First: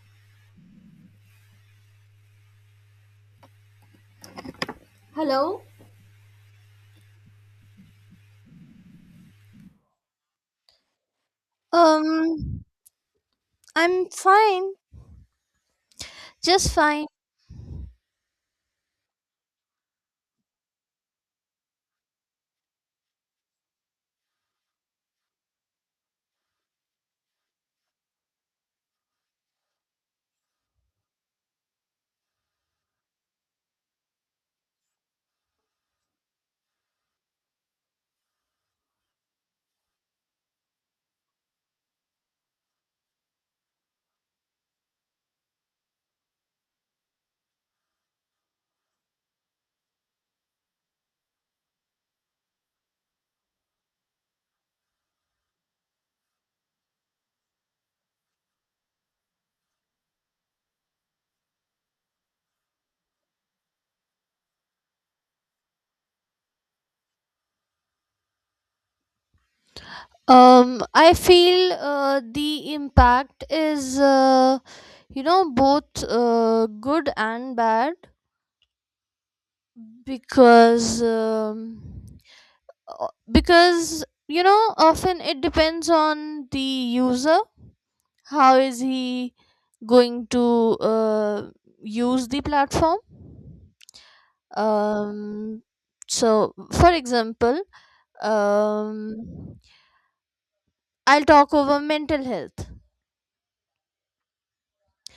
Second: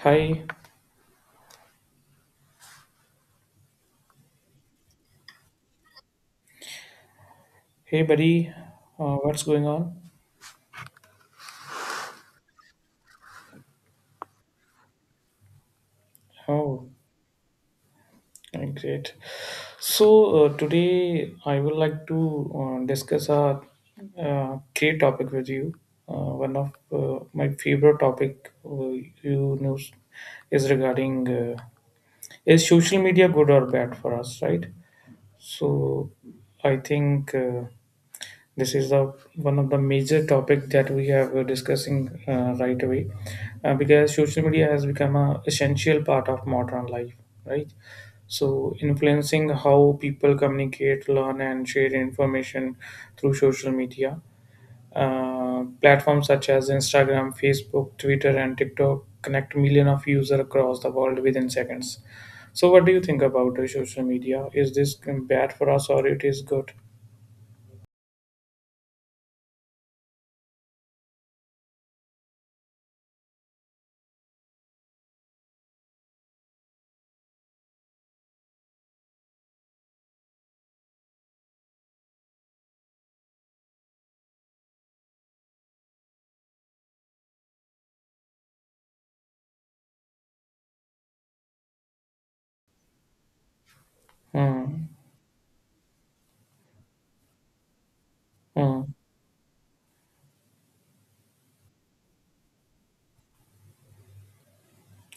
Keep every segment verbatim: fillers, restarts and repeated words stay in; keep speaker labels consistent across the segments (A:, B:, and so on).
A: Hi,
B: Hello.
A: hey buddy, uh, what's going on?
B: Um, I'm fine, just
A: Oh,
B: fine.
A: uh, great. So uh, today I would like to uh, discuss a uh, great topic with you. Uh, one of uh, my favorite topic uh, you know is regarding uh, is social media good or bad for us, right? So I think uh, This is the one of the major topic that we have uh, discussing uh, right away, uh, because social media has become a essential part of modern life, right? So influencing how people communicate, learn, and share information through social media. Uh, platforms such as Instagram, Facebook, Twitter, and TikTok connect millions of users across the world within seconds. So, what do you think about uh, social media? Is this bad for us or it is good?
B: Um, I feel uh, the impact is, uh, you know, both uh, good and bad because um, uh, because you know often it depends on the user. How is he going to uh, use the platform?
A: Hmm.
B: Um, so, for example.
A: Hmm.
B: um I'll talk over mental health.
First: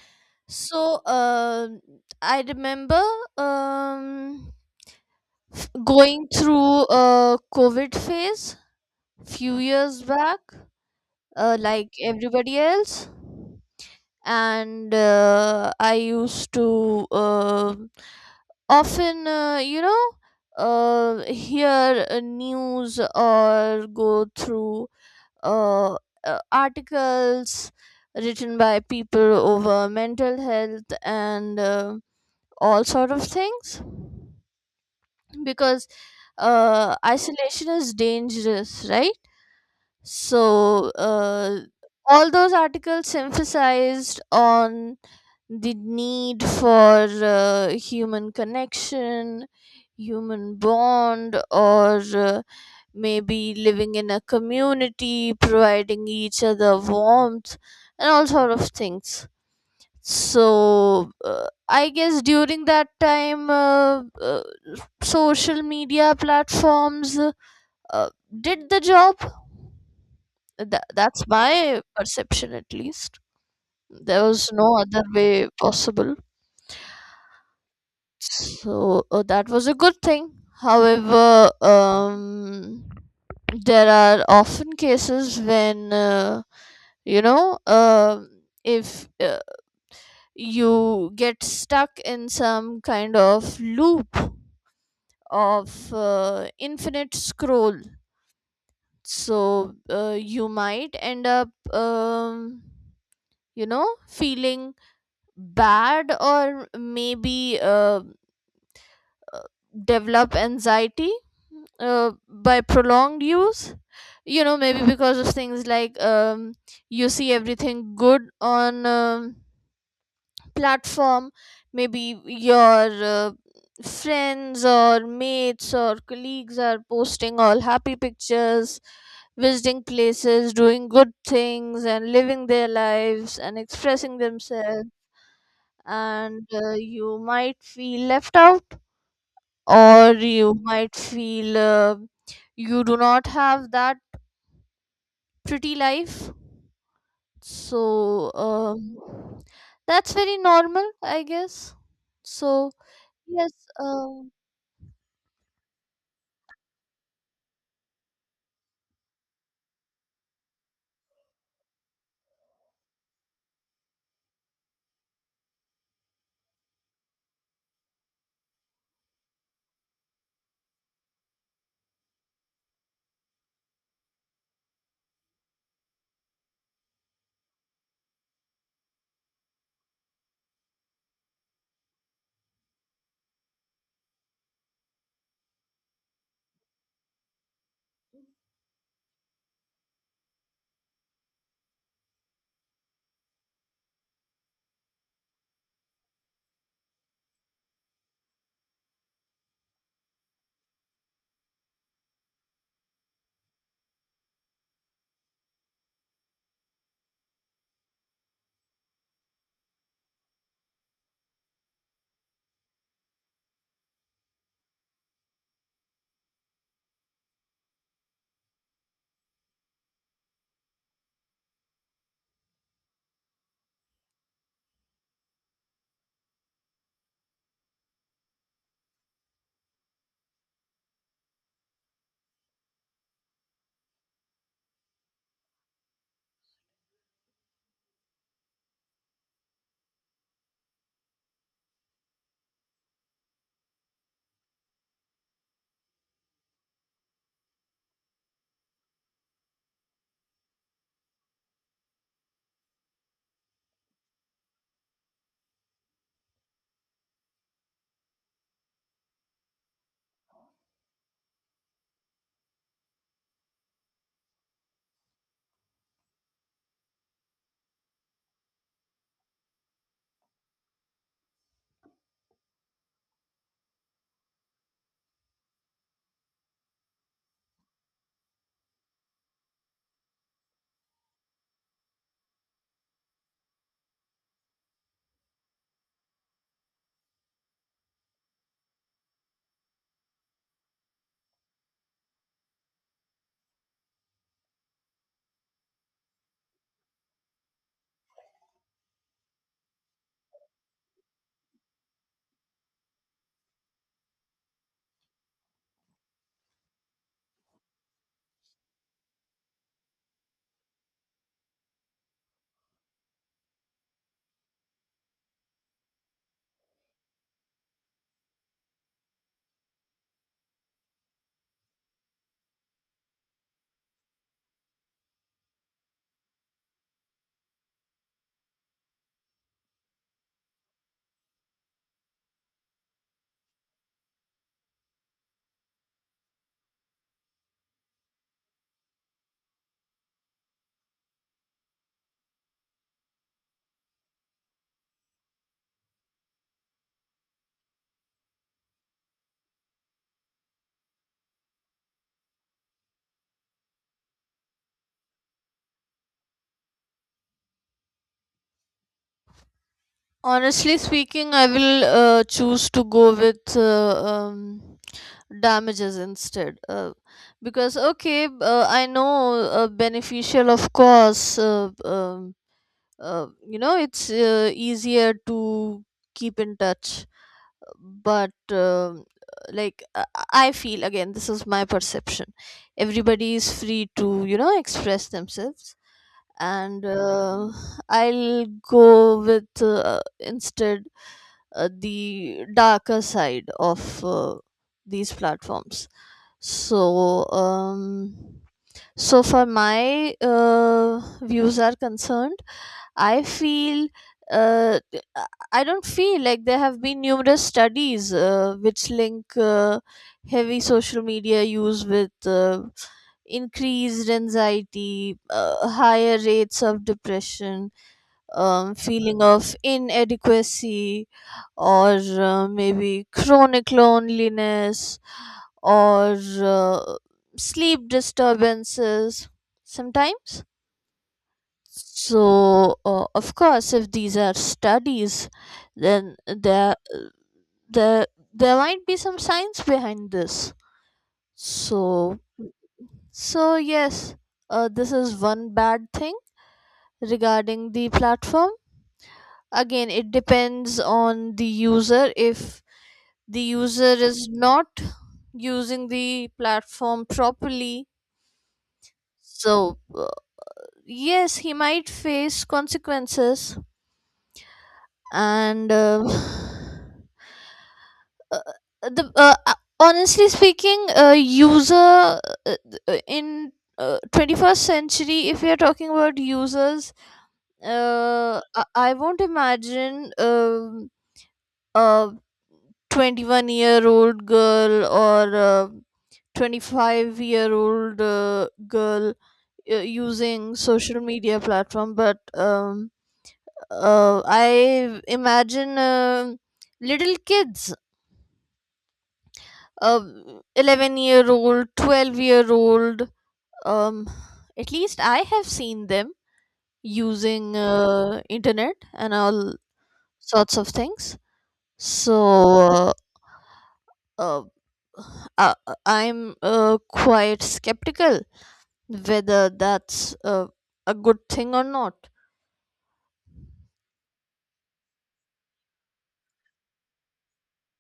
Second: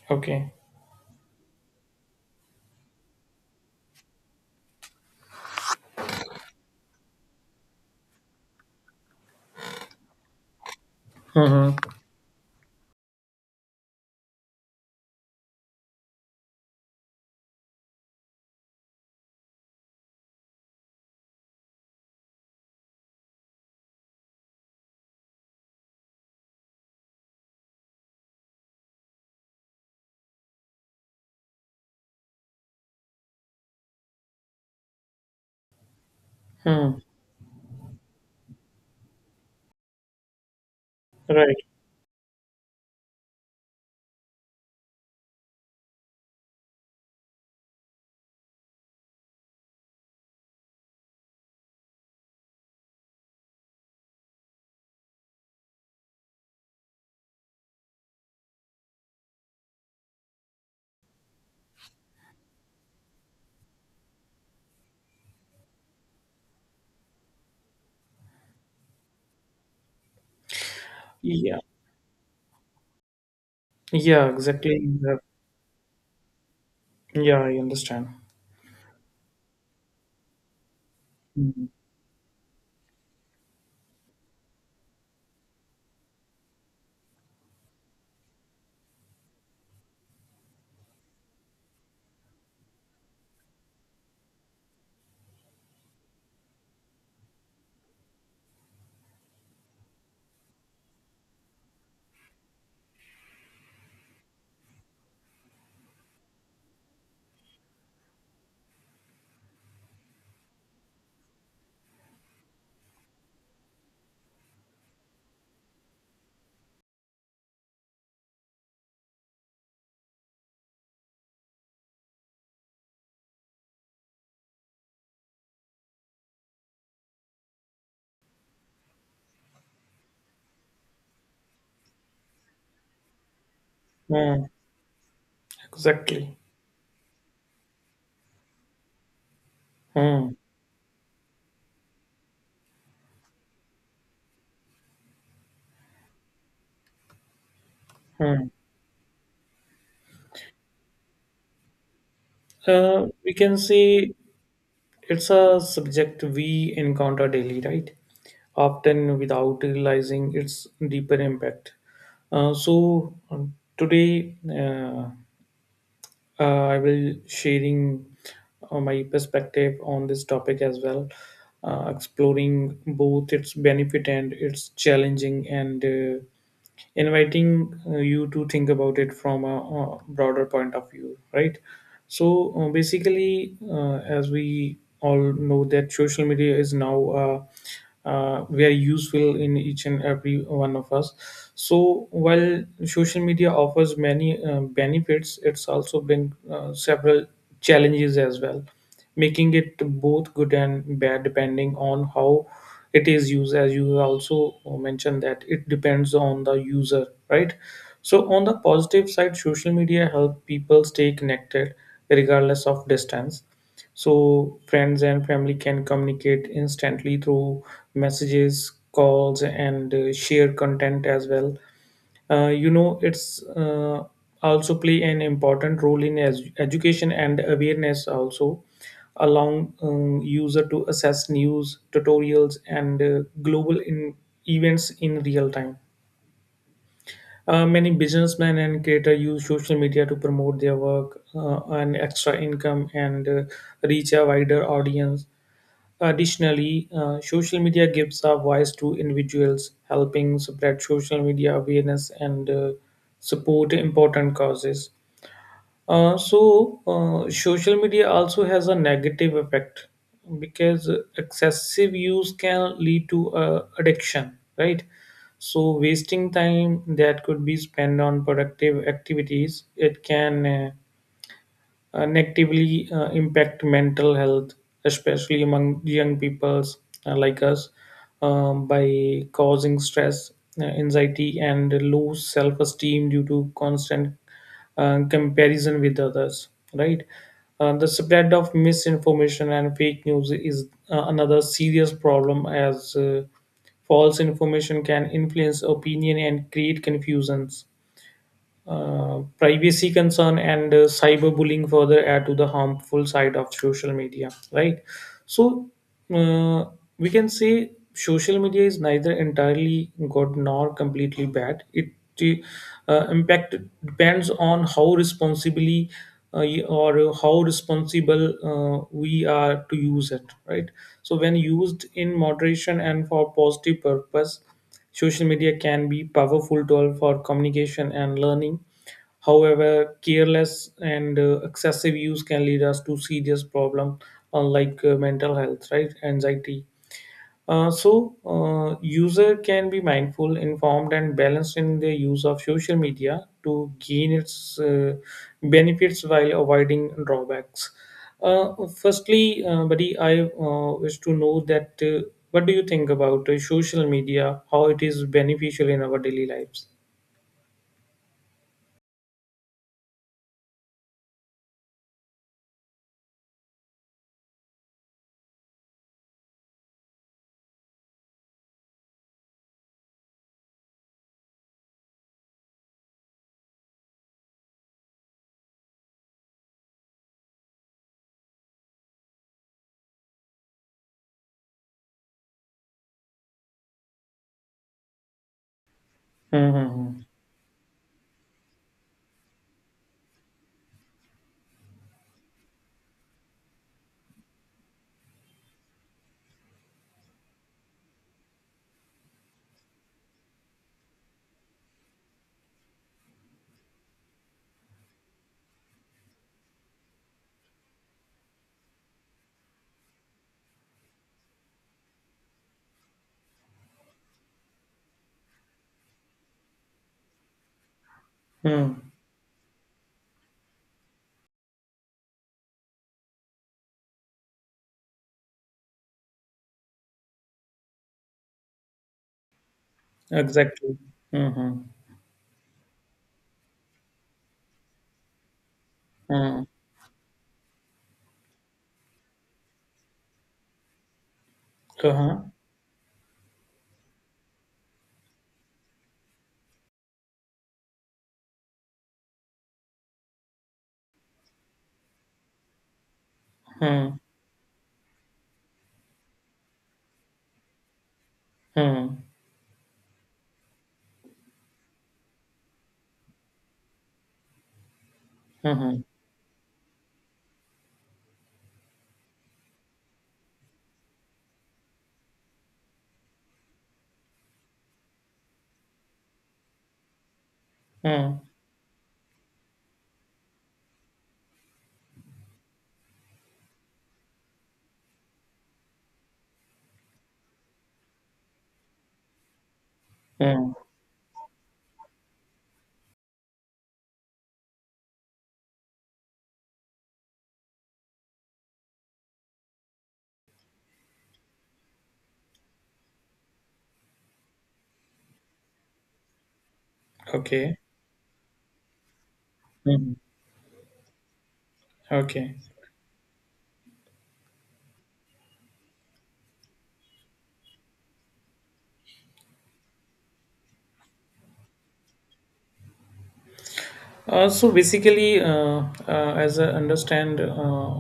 A: Okay.
B: So um I remember, um f- going through a COVID phase few years back, uh,
A: Mm-hmm.
B: like everybody else, and uh, I used to um often uh, you know uh, hear uh, news or go through uh, uh, articles written by people over mental health and uh, all sort of things, because uh,
A: Hmm.
B: isolation is dangerous, right? So, uh,
A: Right.
B: all those articles emphasized on the need for uh, human connection, human bond, or uh, maybe living in a community, providing each other warmth, and all sort of things. So, uh, I guess during that time, uh, uh, social media platforms uh, did the job. Th- that's
A: Yeah.
B: my perception, at least. There
A: Yeah,
B: was
A: exactly.
B: no other
A: Yeah,
B: way possible.
A: yeah, I understand.
B: So uh, that was a good thing. However,
A: Mhm.
B: um, there are often cases when, uh, you know, um if uh, you get stuck in some kind of loop of uh, infinite scroll, so uh, you might end up, um, you know, feeling bad, or maybe uh, uh, develop anxiety uh, by prolonged use, you know maybe because of things like, um, you see everything good on um, platform. Maybe your uh, friends or mates or colleagues are posting all happy pictures, visiting places, doing good things, and living their lives, and expressing
A: Mm,
B: themselves,
A: exactly.
B: and uh, you might feel left out, or
A: Hmm.
B: you might feel uh, you do not have that pretty life. So
A: Hmm.
B: um, that's very normal, I guess. So
A: Uh, we
B: yes.
A: can say
B: um,
A: it's a subject we encounter daily, right? Often without realizing its deeper impact. Uh, so um, today, uh, uh, I will sharing uh, my perspective on this topic as well, uh, exploring both its benefit and its challenging and uh, inviting uh, you to think about it from a, uh broader point of view, right? So uh, basically uh, as we all know that social media is now uh, uh, very useful in each and every one of us. So while social media offers many uh, benefits it's also bring uh, several challenges as well, making it both good and bad depending on how it is used, as you also mentioned that it depends on the user, right? So on the positive side social media help people stay connected regardless of distance. So friends and family can communicate instantly through messages, calls, and uh, share content as well. uh, you know it's uh, also play an important role in edu- education and awareness also, allowing um, user to assess news, tutorials, and uh, global in events in real time. uh, many businessmen and creators use social media to promote their work uh, and extra income and uh, reach a wider audience. Additionally, uh, social media gives a voice to individuals, helping spread social media awareness and uh, support important causes. Uh, so, uh, social media also has a negative effect because excessive use can lead to uh, addiction, right? So, wasting time that could be spent on productive activities, it can uh, uh, negatively uh, impact mental health, especially among young peoples uh, like us, um, by causing stress, uh, anxiety, and low self esteem due to constant uh, comparison with others. Right? Uh, the spread of misinformation and fake news is uh, another serious problem as uh, false information can influence opinion and create confusions. uh, privacy concern and uh, cyberbullying further add to the harmful side of social media, right? So uh, we can say social media is neither entirely good nor completely bad. It uh, impact depends on how responsibly uh, or how responsible uh, we are to use it, right? So when used in moderation and for positive purpose, Social media can be powerful tool for communication and learning. However, careless and uh, excessive use can lead us to serious problem uh, like uh, mental health, right? Anxiety. uh, so, uh, user can be mindful, informed, and balanced in their use of social media to gain its uh, benefits while avoiding drawbacks. Uh, firstly, uh, buddy, I uh, wish to know that uh, what do you think about uh, social media? How it is beneficial in our daily lives?
B: Honestly speaking, I will uh, choose to go with uh, um, damages instead. Uh, because okay, b- uh, I know uh, beneficial, of course. Uh, um uh, you know it's uh, easier to keep in touch, but um, like uh, I feel, again this is my perception, everybody is free to you know express themselves, and
A: Mm-hmm.
B: uh, I'll go with uh, instead uh, the darker side of uh, these platforms. So um so far my uh, views are concerned, I feel uh, th- I I don't feel like there have been numerous studies uh, which link uh, heavy social media use with uh, increased anxiety, uh, higher rates of depression, um,
A: Hmm.
B: feeling of inadequacy, or uh, maybe chronic loneliness, or uh, sleep disturbances sometimes.
A: Exactly. Mm-hmm.
B: So, uh, of course, if these are studies, then
A: Hmm.
B: there, there, there might be some science behind this. So,
A: Uh-huh.
B: so yes, uh, this is one bad thing regarding the platform. Again, it depends on the user. If the user
A: Hmm.
B: is not using the platform properly,
A: Hmm.
B: so uh, yes, he might face consequences. And.
A: Hmm.
B: Uh, uh, the uh, uh, honestly speaking, uh, user, uh, uh, in uh, twenty-first century, if we are talking about users,
A: Hmm.
B: uh, I, I won't imagine um a twenty-one year old girl or a twenty-five year old uh, girl uh, using
A: Hmm.
B: social media platform, but um, uh, I imagine um little kids, um, eleven year old, twelve year old. um, at least I have seen them using
A: Okay.
B: uh, internet and all
A: Hmm.
B: sorts of things. So
A: Okay.
B: uh, uh, uh, I'm uh, quite skeptical whether that's uh, a good thing or not.
A: Uh, so basically, uh, uh, as I understand, uh,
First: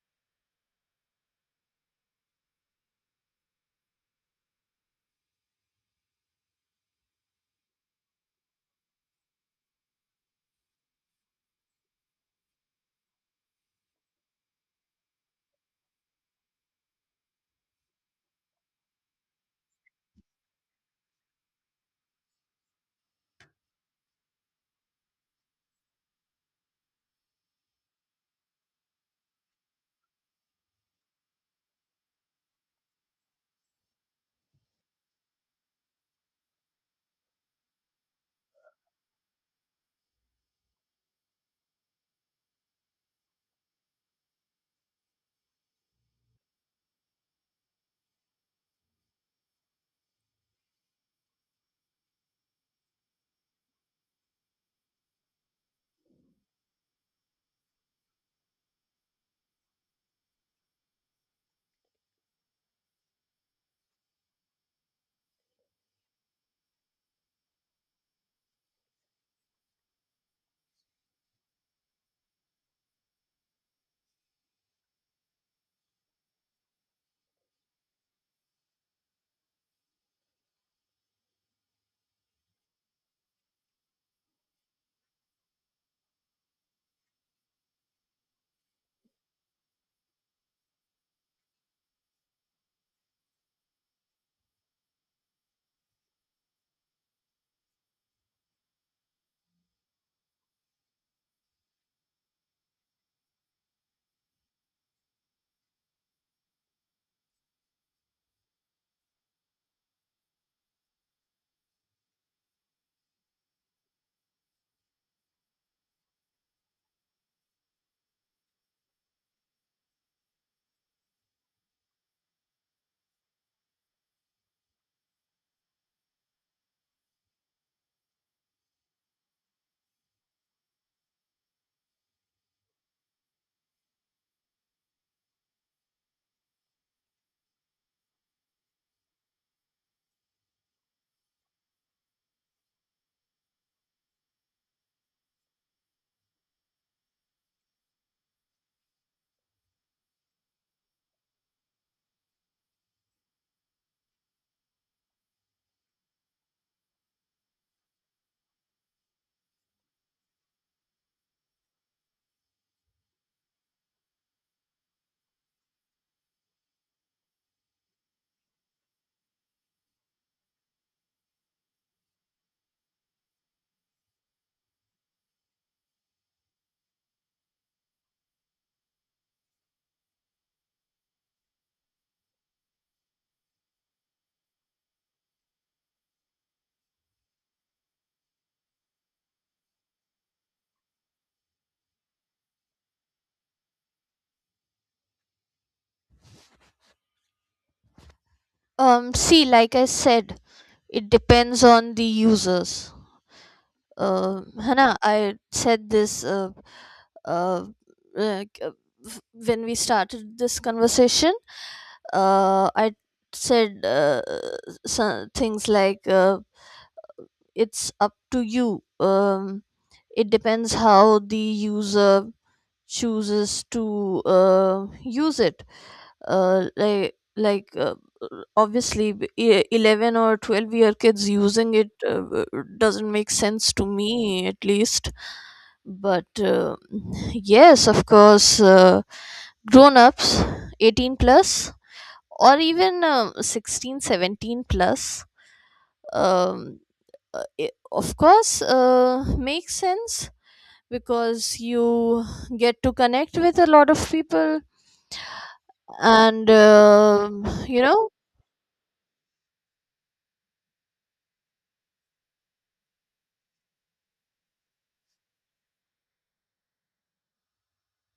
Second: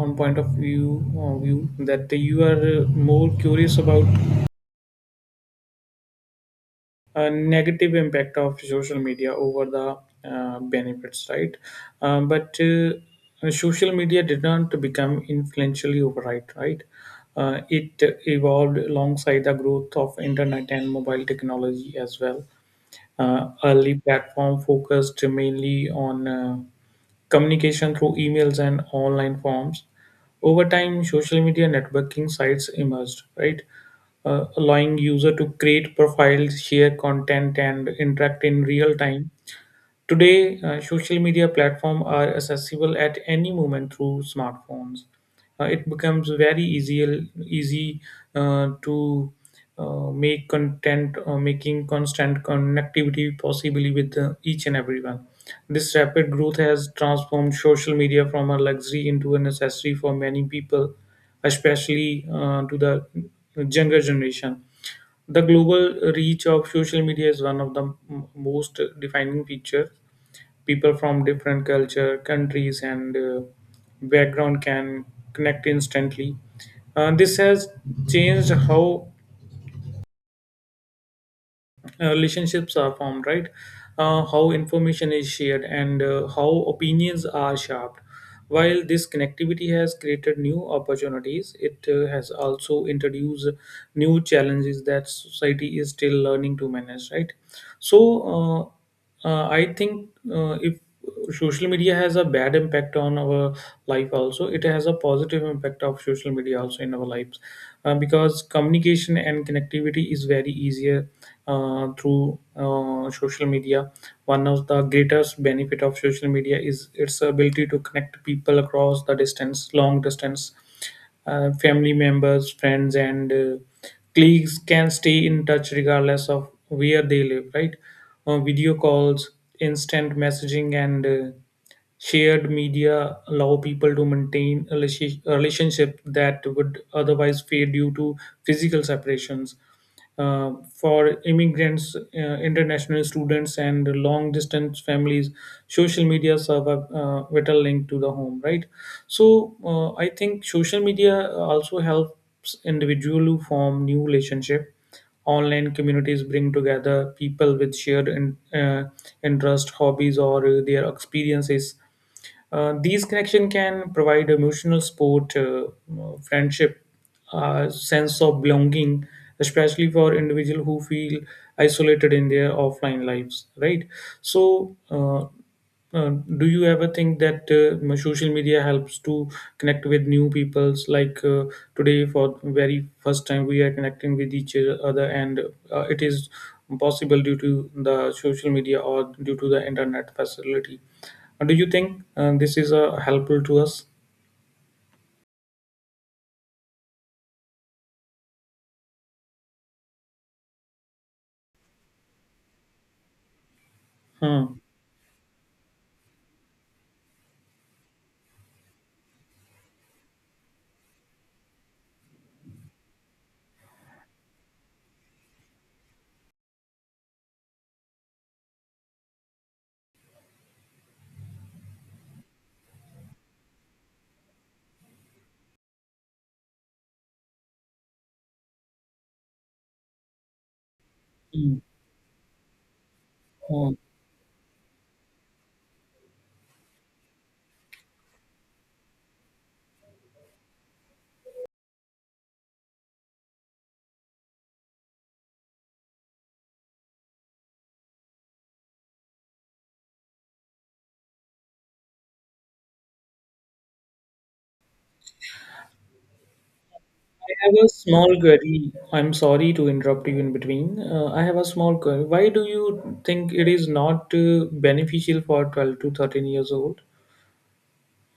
A: on point of view, uh, view that you are uh, more curious about uh, negative impact of social media over the uh, benefits, right? Uh, but uh, social media did not become influentially overnight, right? Uh, it evolved alongside the growth of internet and mobile technology as well. Uh, early platform focused mainly on uh, communication through emails and online forms. Over time, social media networking sites emerged, right? Uh, allowing user to create profiles, share content, and interact in real time. Today, uh, social media platforms are accessible at any moment through smartphones. Uh, it becomes very easy, easy uh, to uh, make content, uh, making constant connectivity possibly with uh, each and everyone. This rapid growth has transformed social media from a luxury into a necessity for many people, especially uh, to the younger generation. The global reach of social media is one of the m- most defining features. People from different culture, countries, and uh, background can connect instantly. Uh, this has changed how uh, relationships are formed, right? Uh, how information is shared and uh, how opinions are sharpened. While this connectivity has created new opportunities, it uh, has also introduced new challenges that society is still learning to manage, right? So, uh, uh, I think uh, if social media has a bad impact on our life, also it has a positive impact of social media also in our lives, uh, because communication and connectivity is very easier uh, through uh, social media. One of the greatest benefit of social media is its ability to connect people across the distance long distance. uh, family members, friends, and uh, colleagues can stay in touch regardless of where they live, right? Uh, video calls, instant messaging, and uh, Shared media allow people to maintain a relati- relationship that would otherwise fade due to physical separations. Uh, for immigrants, uh, international students, and long distance families, social media serve a uh, vital link to the home, right? So, uh, I think social media also helps individual to form new relationship. Online communities bring together people with shared in, uh, interests, hobbies, or uh, their experiences. Uh, these connections can provide emotional support, uh, friendship, uh, sense of belonging, especially for individual who feel isolated in their offline lives. Right. So, uh, uh, do you ever think that uh, social media helps to connect with new peoples? Like uh, today, for very first time, we are connecting with each other, and uh, it is possible due to the social media or due to the internet facility. uh, Do you think uh, this is uh, helpful to us?
B: um, See, like I said, it depends on the users. uh,
A: Hmm.
B: है. I said this uh, uh, like, uh, f- when we started this conversation. Uh, I said uh, some things like uh, it's up to you. Um, it depends how the user chooses to uh, use it. Uh, like like uh, Obviously, b- e- eleven or twelve year kids
A: Mm.
B: using it uh, uh, doesn't make
A: Uh,
B: sense
A: I
B: to me, at least. But uh, yes, of course, uh, grown ups, eighteen plus, or even um sixteen, seventeen plus. um, uh, it, of course, uh, makes sense, because you get to connect with a lot of people. And um
A: have a
B: you know
A: small query. I'm sorry to interrupt you in between. Uh, I have a small query. Why do you think it is not uh, beneficial for twelve to thirteen years old,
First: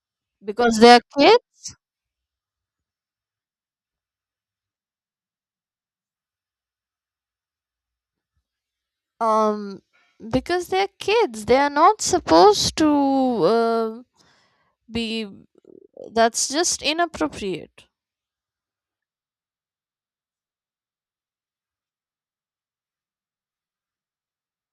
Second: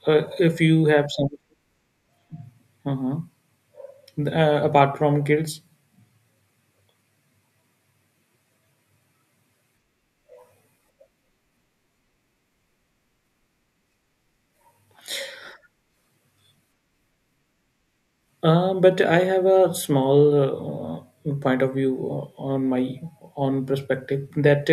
A: uh, if
B: because
A: you
B: they are
A: have some?
B: kids.
A: Uh-huh, uh, apart from kids?
B: um, because they are kids, they are not supposed to uh, be. That's just inappropriate.
A: Uh, but I have a small uh, point of view uh, on my own perspective that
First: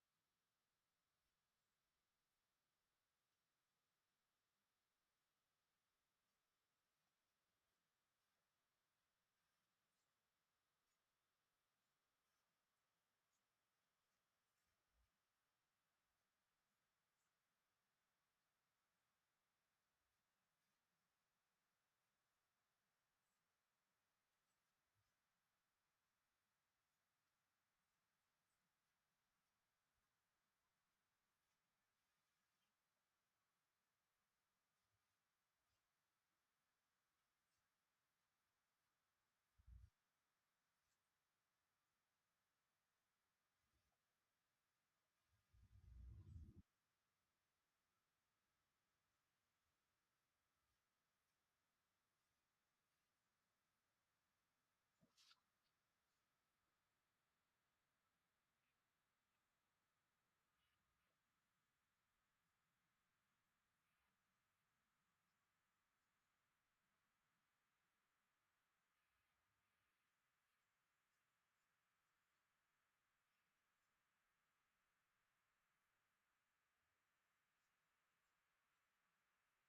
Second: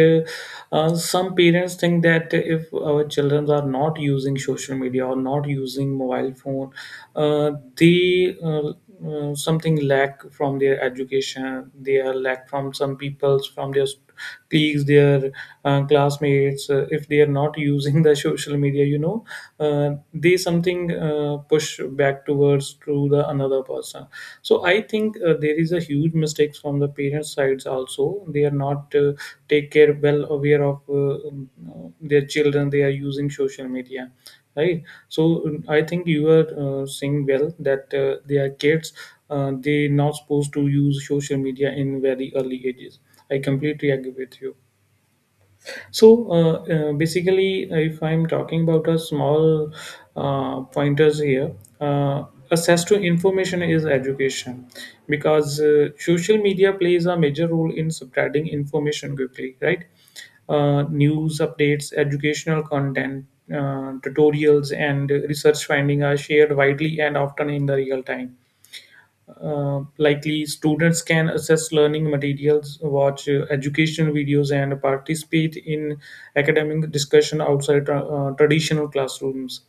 A: uh, uh, some parents think that if our children are not using social media or not using mobile phone, uh, they uh, uh, something lack from their education. They are lack from some people's from their tease their uh, classmates uh, if they are not using the social media, you know uh, they something uh, push back towards to the another person. So I think uh, there is a huge mistakes from the parents sides also, they are not uh, take care well aware of uh, um, uh, their children they are using social media, right? So um, I think you are uh, saying well that uh, they are kids, uh, they not supposed to use social media in very early ages. I completely agree with you. So uh, uh, basically, uh, if I'm talking about a small uh, pointers here, uh, access to information is education because uh, social media plays a major role in spreading information quickly, right? Uh, news updates, educational content, uh, tutorials, and research finding are shared widely and often in the real time. uh, likely, students can assess learning materials, watch uh, educational videos, and participate in academic discussion outside tra- uh, traditional classrooms.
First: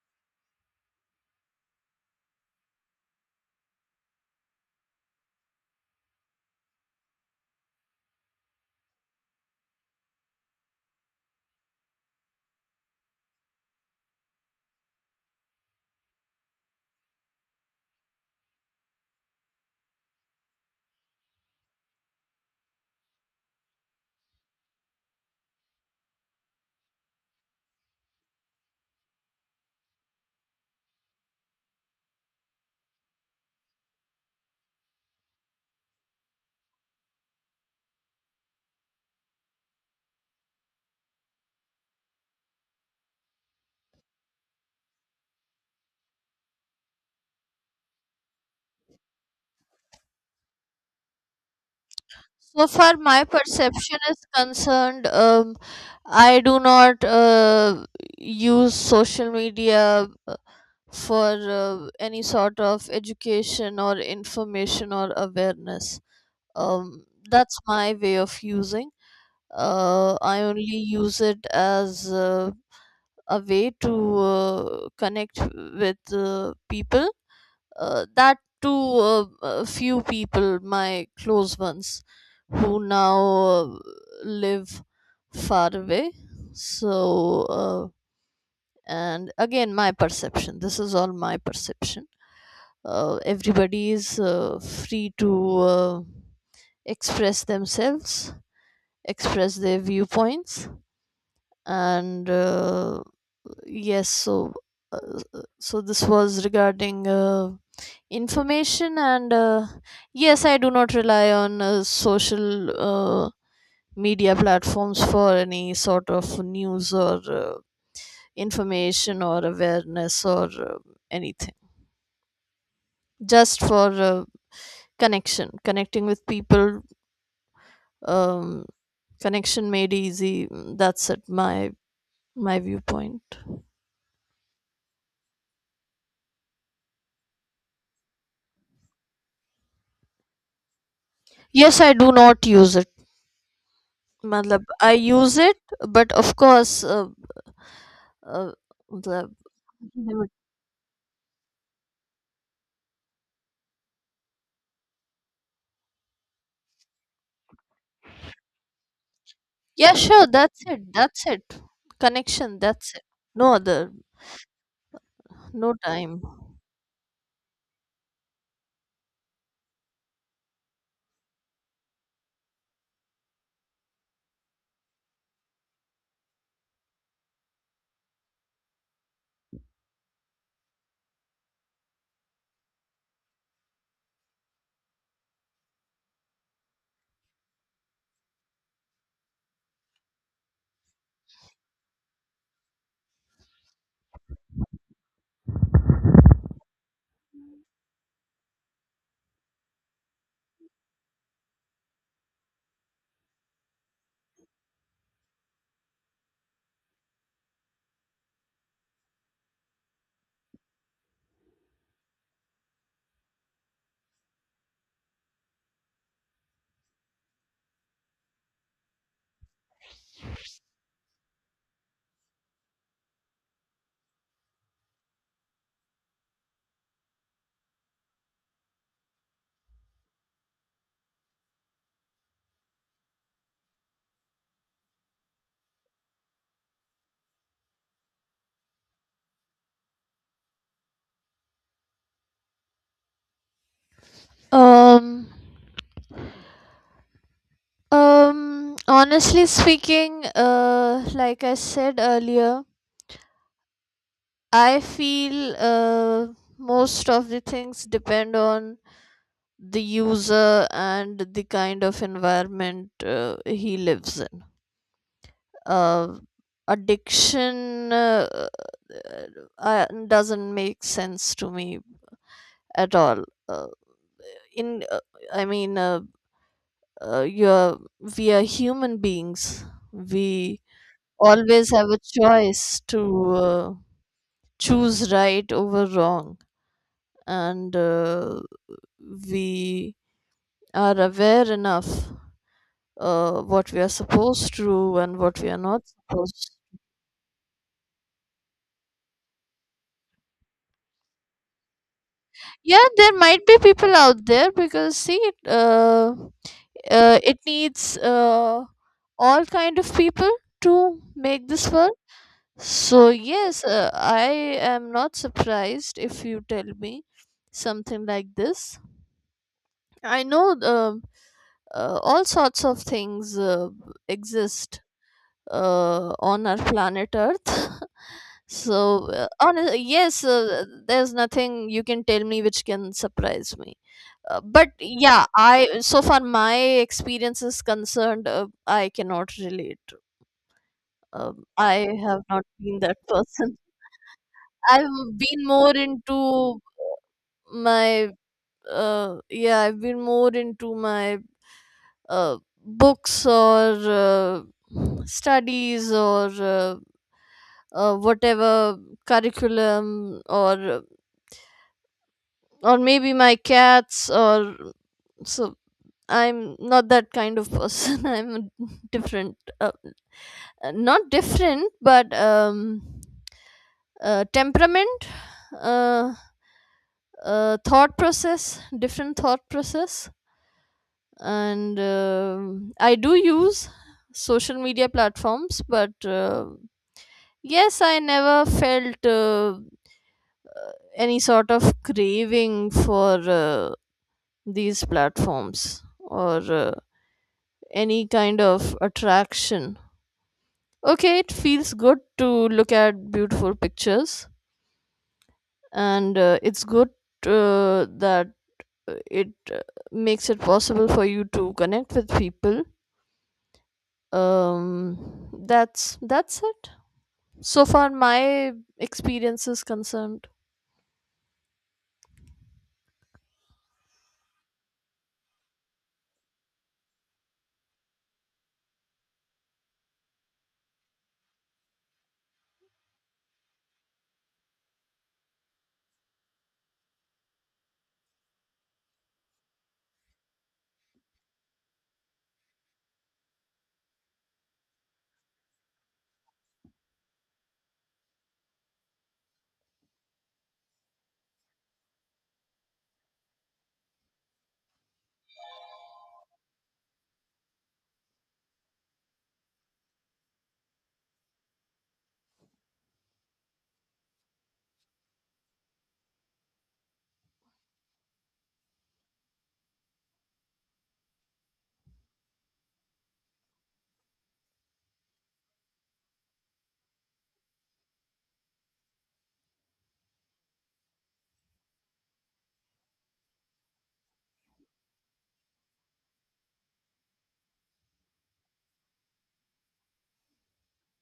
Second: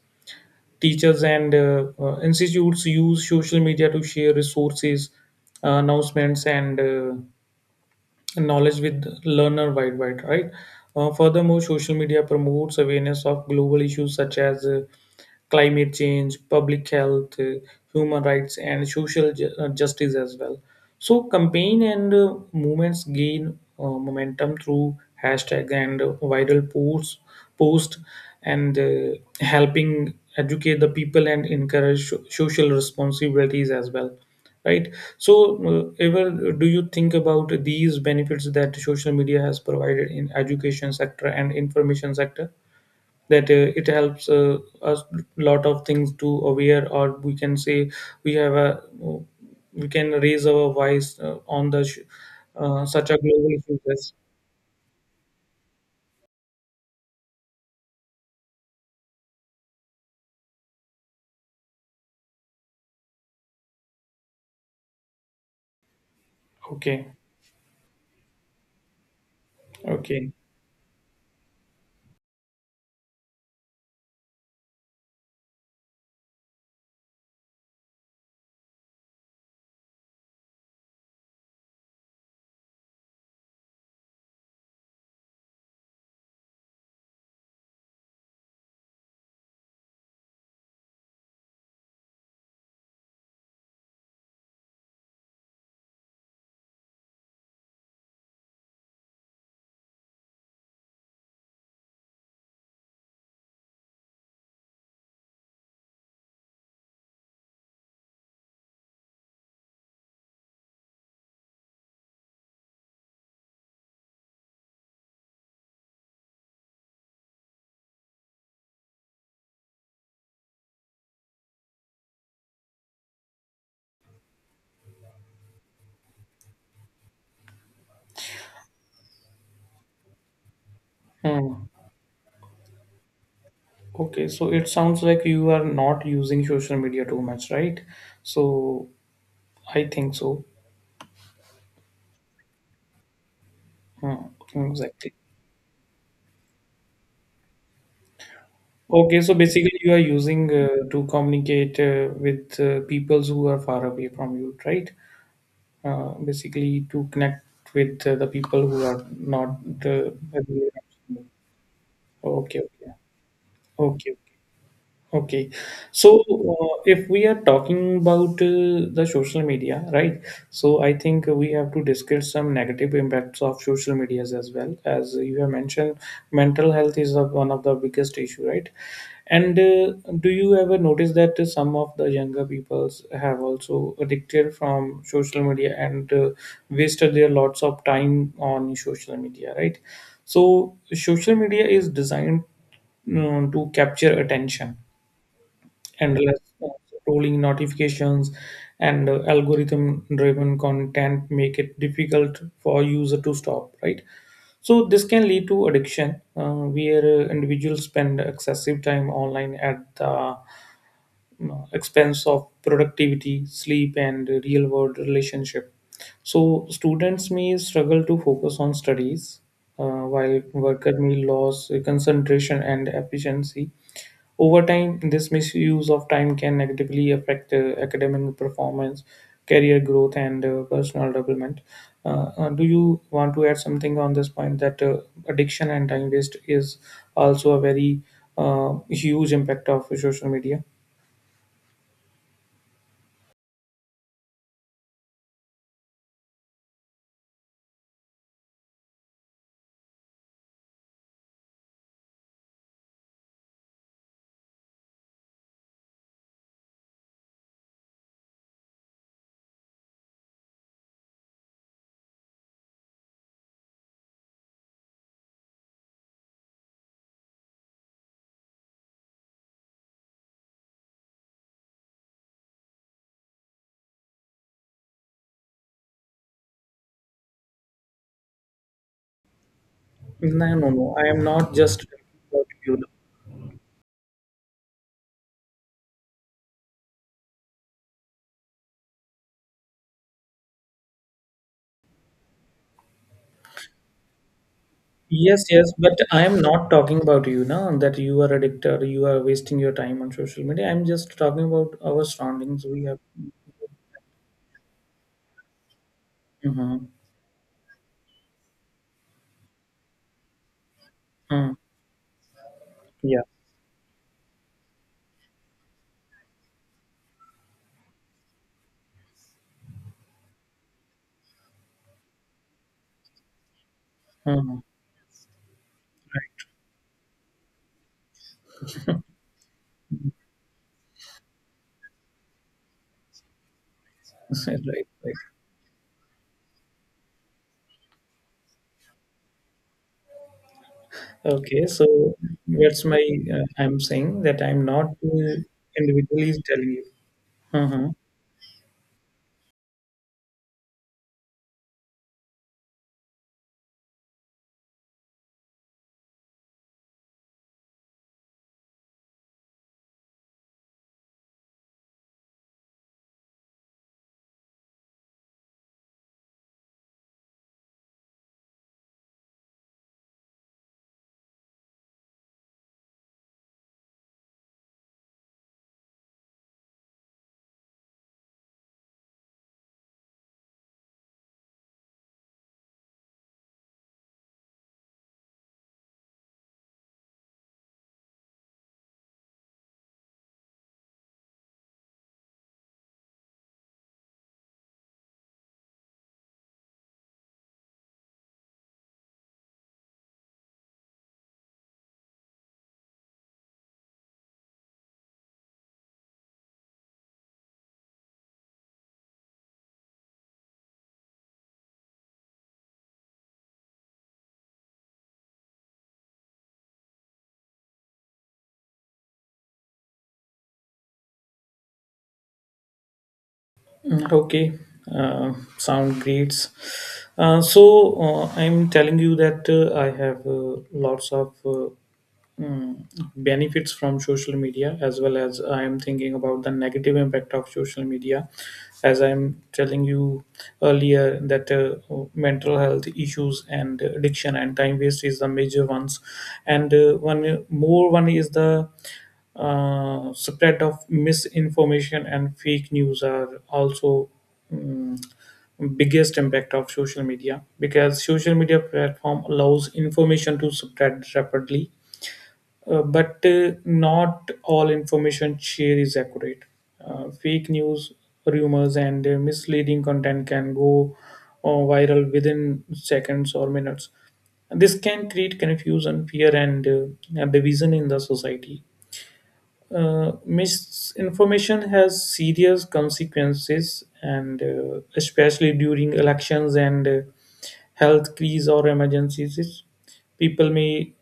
A: Teachers and uh, uh, institutes use social media to share resources, announcements, and uh, knowledge with learner worldwide, right? Uh, furthermore, social media promotes awareness of global issues such as uh, climate change, public health, uh, human rights, and social ju- uh, justice as well. So, campaign and uh, movements gain uh, momentum through hashtag and uh, viral posts, post, and uh, helping educate the people and encourage so- social responsibilities as well, right? so uh, ever uh, do you think about these benefits that social media has provided in education sector and information sector, that uh, it helps uh, us lot of things to aware, or we can say we have a uh, we can raise our voice uh, on the sh-
B: So
A: uh,
B: far,
A: such a
B: my
A: global
B: perception
A: issues?
B: is concerned, um, I do not uh, use social media uh, for uh, any sort of education or information or awareness. Um,
A: Okay.
B: that's my way of using. Uh,
A: Okay.
B: I only use it as uh, a way to uh, connect with uh, people, uh, that to uh, a few people, my close ones, who now uh, live far away. So, uh, and again, my perception. This is all my perception. Uh, everybody is uh, free to uh, express themselves, express their viewpoints, and uh, yes, so. Uh, so this was regarding uh, information, and uh, yes, I do not rely on uh, social uh, media platforms for any sort of news or uh, information or awareness or uh, anything. Just for uh, connection connecting with people. um, Connection made easy, mm, that's it.
A: Hmm.
B: My my viewpoint.
A: Okay. so it sounds like you are not using social media too much, right? so I think so.
B: Yes, I do not use it.
A: Hmm.
B: Matlab, I
A: Exactly.
B: use it, but of course uh, uh,
A: Okay,
B: matlab.
A: so basically you are using uh, to communicate uh, with uh, peoples who are far away from you, right? Uh, basically to connect with uh, the people who are not
B: Yeah,
A: uh,
B: sure. That's it. That's it. Connection.
A: okay, okay,
B: That's it. No other.
A: okay. Okay,
B: No
A: so
B: time.
A: uh, if we are talking about uh, the social media, right? So I think we have to discuss some negative impacts of social medias as well. As you have mentioned, mental health is of one of the biggest issue, right? And uh, Do you ever notice that some of the younger peoples have also addicted from social media and uh, wasted their lots of time on social media, right? So social media is designed you to capture attention, endless uh, scrolling notifications, and uh, algorithm driven content make it difficult for user to stop, right? So this can lead to addiction, uh, where uh, individuals spend excessive time online at the you know, expense of productivity, sleep, and real world relationship. So students may struggle to focus on studies, uh, while worker may lose concentration and efficiency. Over time, this misuse of time can negatively affect uh, academic performance, career growth, and uh, personal development. Uh, uh, do you want to add something on this point that uh, addiction and time waste is also a very uh, huge impact of social media?
B: Um. Um. Honestly speaking, uh, like I said earlier, I feel uh most of the things depend on the user and the kind of environment uh, he lives in. Uh, Addiction uh, uh, uh, doesn't make sense to me at all. Uh, in uh, I mean, uh, uh, you're we are human beings.
A: No,
B: We
A: no, no. I am not
B: always
A: just
B: have a
A: about you.
B: choice to uh, choose right over wrong, and uh, we are aware enough uh, what we are supposed to do and what
A: Yes,
B: we are
A: yes,
B: not
A: but I am
B: supposed.
A: not talking about you now that you are addicted, you are wasting your time on social media. I'm just talking about our surroundings. We
B: Yeah,
A: have.
B: there might be people out there, because see, it uh,
A: Mhm.
B: uh, it needs uh, all kind of people to make
A: Mm.
B: this world. So,
A: Yeah.
B: yes, uh, I am not surprised if you tell me something like this. I know um uh, all sorts of things uh,
A: Hmm.
B: exist uh,
A: Right.
B: on our planet Earth. So, uh, on, yes, uh, there's nothing you can tell me which can surprise me. Uh, but
A: Right. Right.
B: yeah, I so far my experience is concerned, uh, I cannot relate. Um,
A: Okay. So
B: I have not been
A: that's
B: that
A: my. Uh,
B: person.
A: I'm saying that I'm not
B: I've
A: uh,
B: been more
A: individually
B: into
A: telling you. Mm-hmm.
B: my uh Yeah, I've been more into my uh books, or uh, studies, or uh, uh, whatever curriculum, or uh, or maybe my cats, or so. I'm not that kind of person. I'm a different uh, uh, not different, but um uh, temperament, uh, uh, thought process different thought process. And um I do use social media platforms, but uh, yes, I never felt uh, any sort of craving for uh, these platforms or uh, any kind of attraction. Okay, it feels good to look at beautiful pictures, and uh, it's good uh, that uh, it uh, makes it possible for you to connect with people. um that's that's it. So far, my experience is concerned.
A: Mm. Okay. Uh, sound great. Uh, so uh, I'm telling you that uh, I have uh, lots of uh, mm, benefits from social media, as well as I am thinking about the negative impact of social media. As I'm telling you earlier that uh, mental health issues and addiction and time waste is the major ones, and uh, one more one is the uh, spread of misinformation and fake news are also mm, biggest impact of social media, because social media platform allows information to spread rapidly, uh, but uh, not all information shared is accurate. Uh, fake news, rumors, and uh, misleading content can go uh, viral within seconds or minutes. This can create confusion, fear, and uh, division in the society. Uh, misinformation has serious consequences, and uh, especially during elections and uh, health crises or emergencies, people may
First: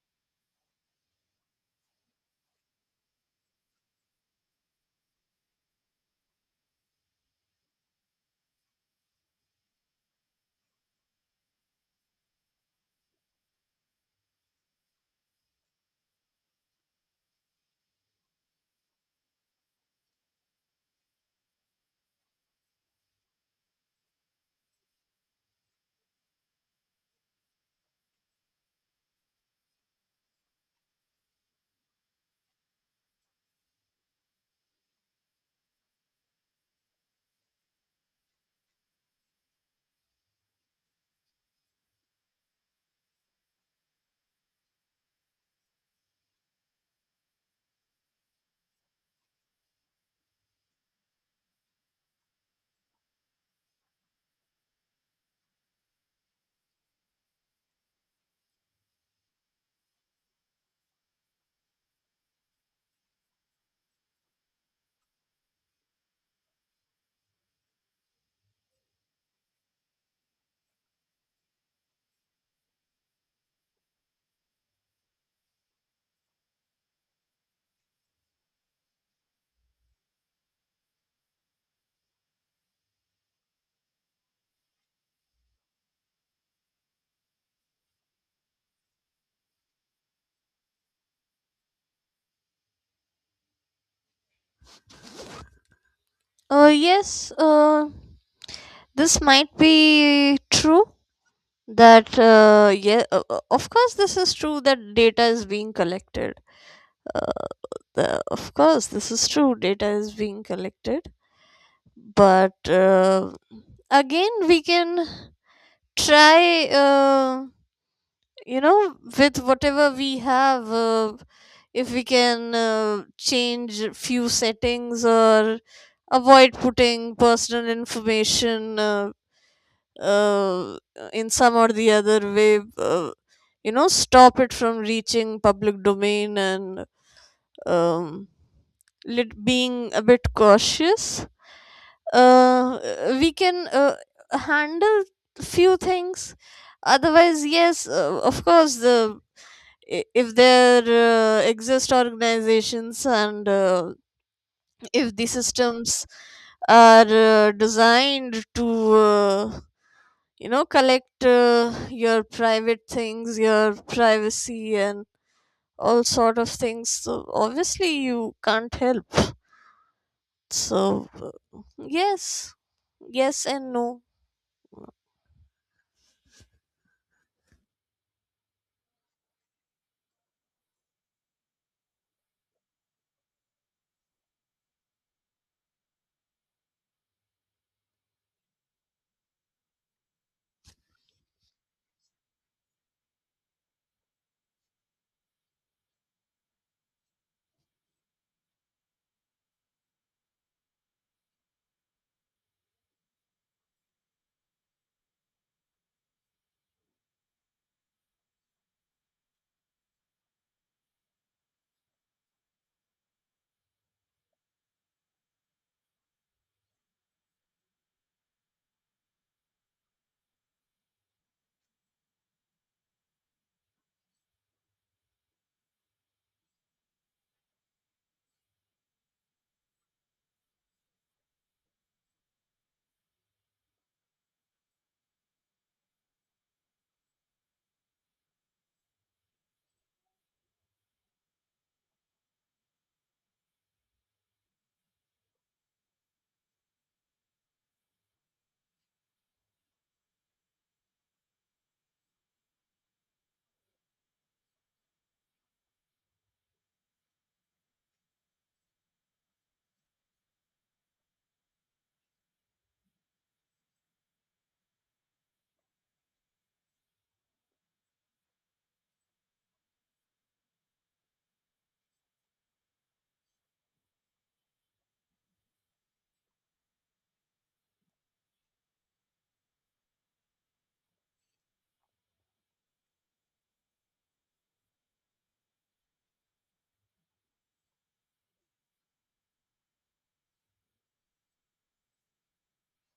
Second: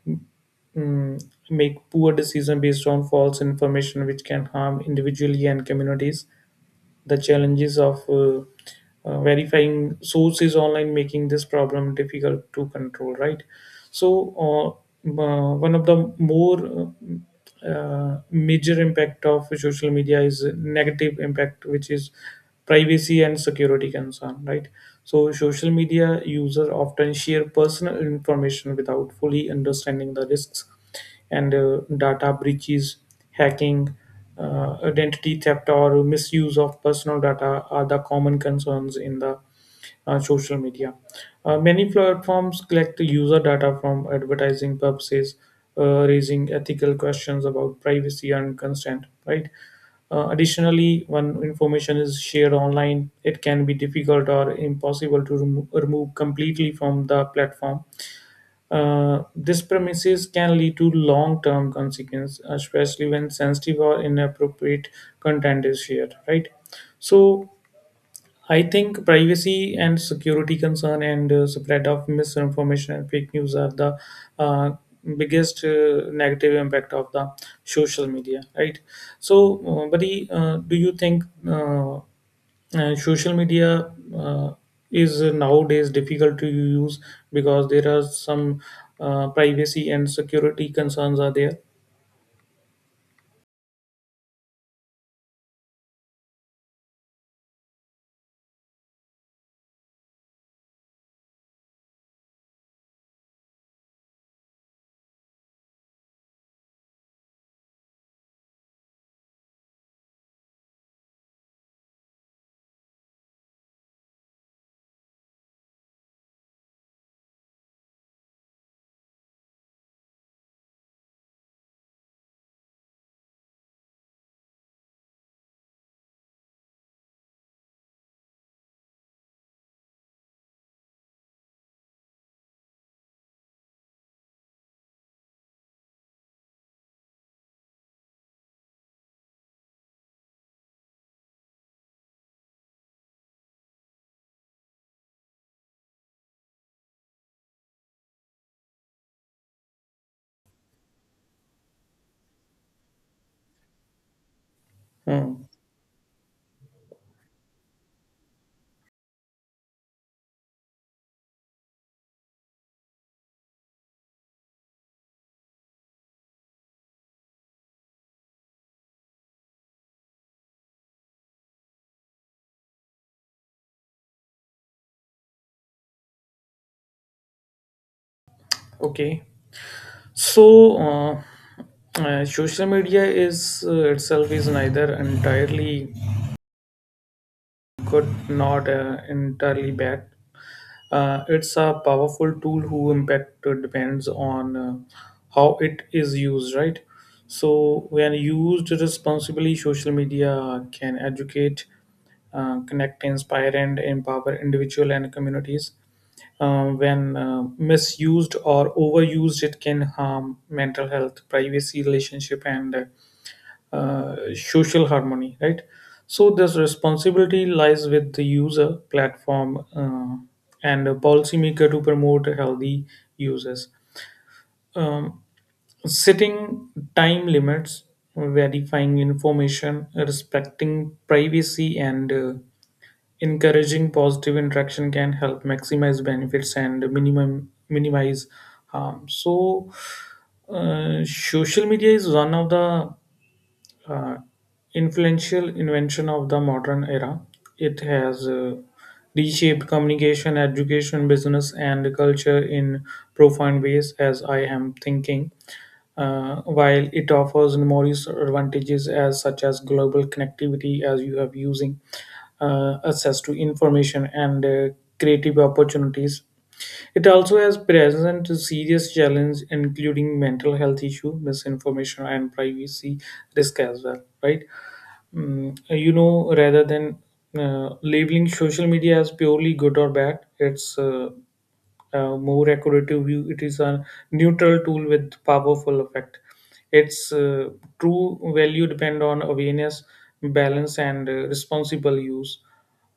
A: mm, make poor decisions based on false information, which can harm individually and communities. The challenges of uh, uh, verifying sources online making this problem difficult to control, right? So uh, uh, one of the more uh, uh, major impact of social media is negative impact, which is privacy and security concern, right? So social media user often share personal information without fully understanding the risks, and uh, data breaches, hacking, uh, identity theft, or misuse of personal data are the common concerns in the uh, social media. Uh, many platforms collect user data from advertising purposes, uh, raising ethical questions about privacy and consent, right? Uh, additionally, when information is shared online, it can be difficult or impossible to remo- remove completely from the platform. Uh, this premises can lead to long-term consequences, especially when sensitive or inappropriate content is shared. Right. So I think privacy and security concern and uh, spread of misinformation and fake news are the uh, biggest uh, negative impact of the social media. Right. So, uh, buddy, uh, do you think Uh, and social media uh, is nowadays difficult to use because there are some uh, privacy and security concerns are there?
B: Uh, yes, uh, this might be true that, uh, yeah, uh, uh, of course, this is true that data is being collected. Uh, the, of course, this is true, data is being collected. But uh, again, we can try. Uh, you know with whatever we have, uh, if we can uh, change few settings or avoid putting personal information uh, uh, in some or the other way, uh, you know, stop it from reaching public domain, and um, lit- being a bit cautious, uh, we can uh, handle few things. Otherwise yes, uh, of course, the i- if there uh, exist organizations, and uh, if the
A: Hmm.
B: systems are uh, designed to uh, you know collect uh, your private things, your privacy, and all sort of things, so obviously you can't help. So uh, yes. Yes and no.
A: Okay. So uh, uh, social media is uh, itself is neither entirely could not uh, entirely back. Uh, it's a powerful tool who impact uh, depends on uh, how it is used, right? So when used responsibly, social media can educate, uh, connect, inspire, and empower individual and communities. Uh, when uh, misused or overused, it can harm mental health, privacy, relationship, and uh, uh, social harmony, right? So this responsibility lies with the user, platform, uh, and a policymaker to promote healthy uses. Um, setting time limits, verifying information, respecting privacy, and uh, encouraging positive interaction can help maximize benefits and minimum minimize harm. So, uh, social media is one of the uh, influential invention of the modern era. It has uh, reshaped communication, education, business, and culture in profound ways, as I am thinking. Uh, while it offers numerous advantages, as such as global connectivity, as you have using, uh, access to information and uh, creative opportunities. It also has present serious challenge, including mental health issue, misinformation, and privacy risk as well. Right? Mm, you know, rather than uh, labeling social media as purely good or bad, it's uh, uh, more accurate view. It is a neutral tool with powerful effect. Its uh, true value depend on awareness, balance, and uh, responsible use.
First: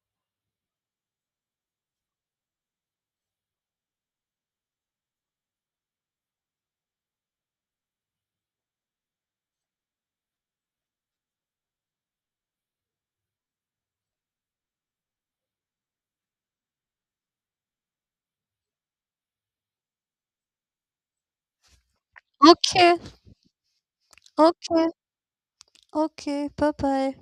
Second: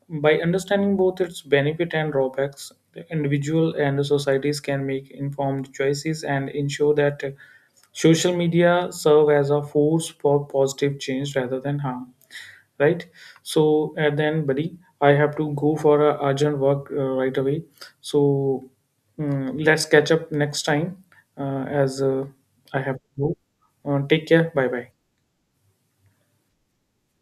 A: By understanding both its benefit and drawbacks, the individual and the societies can make informed choices and ensure that uh, social media serve as a force for positive change rather than harm, right? So at the end, buddy, I have to go for a urgent work, uh, right away. So, mm, let's catch up next time, uh, as uh, I
B: Okay.
A: have to go. Uh, take care. Bye
B: Okay.
A: bye.
B: Okay, bye bye.